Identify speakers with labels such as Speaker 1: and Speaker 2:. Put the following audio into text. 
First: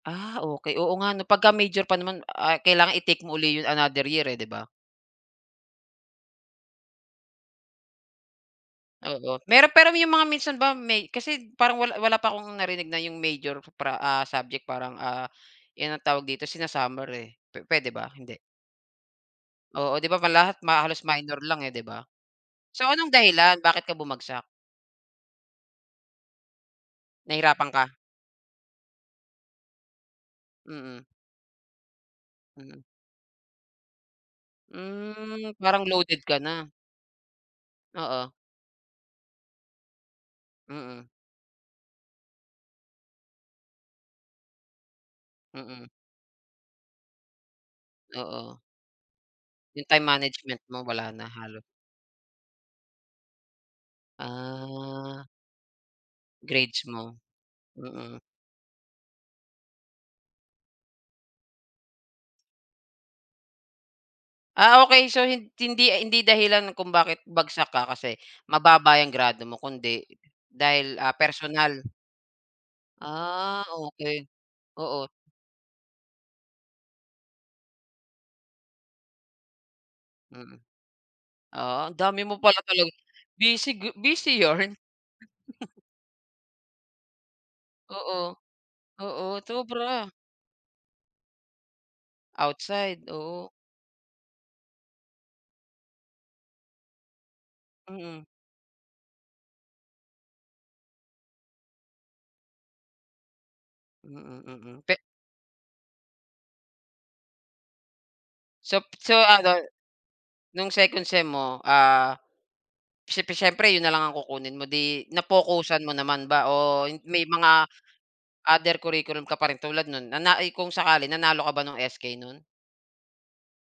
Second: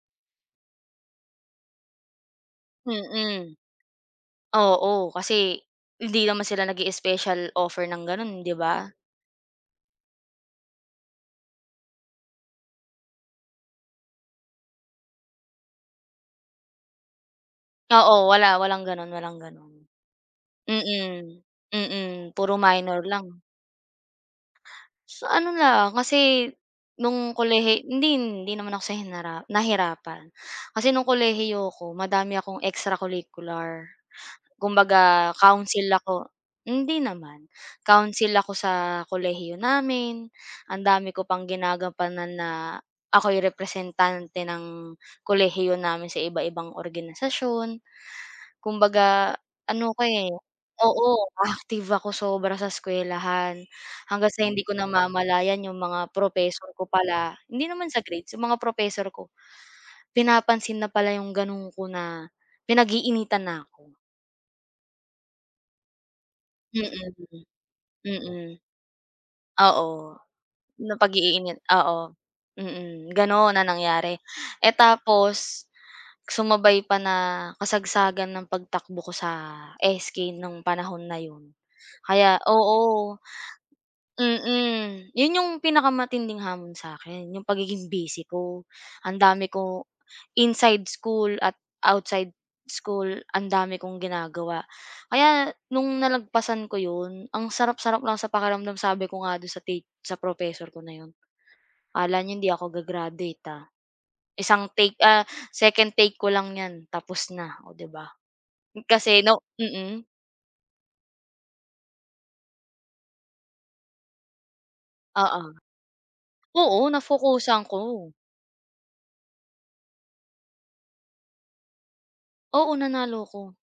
Speaker 1: Ah, okey. Oo nga 'no pagka major pa naman, ah, kailangan i-take mo
Speaker 2: Mm.
Speaker 1: uli yung another year, eh, 'di ba?
Speaker 2: Oo, kasi hindi naman sila nag-i-especial offer ng gano'n, 'di ba?
Speaker 1: Oo. Meron, pero 'yong mga minsan ba may kasi parang wala wala pa kong narinig na 'yong major pra ah, subject parang, ah, 'yan ang tawag dito sina-summer, eh. Pe puwede
Speaker 2: Oo,
Speaker 1: ba? Hindi.
Speaker 2: wala, walang ganun, walang ganun.
Speaker 1: Oo. 'Di ba ma lahat halos minor
Speaker 2: Mm.
Speaker 1: lang, eh, 'di ba?
Speaker 2: Mm, puro
Speaker 1: So,
Speaker 2: minor
Speaker 1: anong
Speaker 2: lang.
Speaker 1: dahilan bakit ka bumagsak?
Speaker 2: Sa ano lang, kasi nung
Speaker 1: Nahirapan
Speaker 2: kolehi
Speaker 1: ka?
Speaker 2: hindi, hindi naman ako sa hinara nahirapan. Kasi
Speaker 1: Mm.
Speaker 2: no'ng kolehiyo ko madami akong
Speaker 1: Mm.
Speaker 2: extracurricular. Kumbaga
Speaker 1: Mm, parang
Speaker 2: council ako
Speaker 1: loaded ka na.
Speaker 2: hindi naman.
Speaker 1: Oo.
Speaker 2: Council ako sa kolehiyo namin, ang
Speaker 1: Mm.
Speaker 2: dami ko pang ginagampanan na ako'y representante ng kolehiyo
Speaker 1: Mm.
Speaker 2: namin sa iba-ibang organisasyon.
Speaker 1: Oo.
Speaker 2: Kumbaga
Speaker 1: Yung
Speaker 2: ano ako,
Speaker 1: time
Speaker 2: eh
Speaker 1: management mo
Speaker 2: oo,
Speaker 1: wala na halos.
Speaker 2: active ako sobra sa eskuwelahan. Hanggang sa hindi ko
Speaker 1: Ah.
Speaker 2: namamalayan yung mga propesor
Speaker 1: Grades
Speaker 2: ko
Speaker 1: mo.
Speaker 2: pala hindi naman sa
Speaker 1: Mm.
Speaker 2: grades. Yung mga propesor ko pinapansin na pala yung gano'n ko na pinag-iinitan na ako.
Speaker 1: Ah, okey. So hindi hindi dahilan
Speaker 2: Mm,
Speaker 1: kung bakit
Speaker 2: mm.
Speaker 1: bagsak ka kasi
Speaker 2: Mm.
Speaker 1: mababa yung grado mo kundi
Speaker 2: Oo.
Speaker 1: dahil, ah,
Speaker 2: Napag-iinit
Speaker 1: personal.
Speaker 2: oo. Mm, gano'n
Speaker 1: Ah,
Speaker 2: ang nangyari.
Speaker 1: okey.
Speaker 2: Eh,
Speaker 1: Oo.
Speaker 2: tapos sumabay pa na kasagsagan ng pagtakbo ko sa SK
Speaker 1: Mm.
Speaker 2: nung panahon na 'yon
Speaker 1: Ah, ang dami
Speaker 2: kaya
Speaker 1: mo pala talaga
Speaker 2: oo.
Speaker 1: busy g busy yarn?
Speaker 2: Mm. 'Yon 'yong pinakamatinding hamon sa'kin, 'yong pagiging busy
Speaker 1: Oo.
Speaker 2: ko. Ang
Speaker 1: Oo,
Speaker 2: dami ko
Speaker 1: sobra.
Speaker 2: inside school at outside
Speaker 1: Outside,
Speaker 2: school ang
Speaker 1: oo.
Speaker 2: dami kong ginagawa. Kaya no'ng nalagpasan ko 'yon, ang sarap-sarap lang
Speaker 1: Mm.
Speaker 2: sa pakiramdam. Sabi ko nga do'n sa ti sa professor ko na 'yon, "Akala niyo hindi ako ga-graduate, ah."
Speaker 1: Mm,
Speaker 2: Isang
Speaker 1: mm
Speaker 2: take
Speaker 1: pe
Speaker 2: ah, second take ko lang 'yan tapos na, oh 'di ba?
Speaker 1: Sop so,
Speaker 2: Kasi 'no
Speaker 1: ano,
Speaker 2: mm.
Speaker 1: nung second sem mo, ah, siyep siyempre 'yon na lang ang kukunin mo, 'di
Speaker 2: Oo.
Speaker 1: na-focusan mo naman ba
Speaker 2: Oo,
Speaker 1: o may mga
Speaker 2: na-focusan ko.
Speaker 1: other curriculum ka pa rin tulad no'n, na na kung sakali nanalo ka ba nung SK no'n?
Speaker 2: Oo, nanalo ako.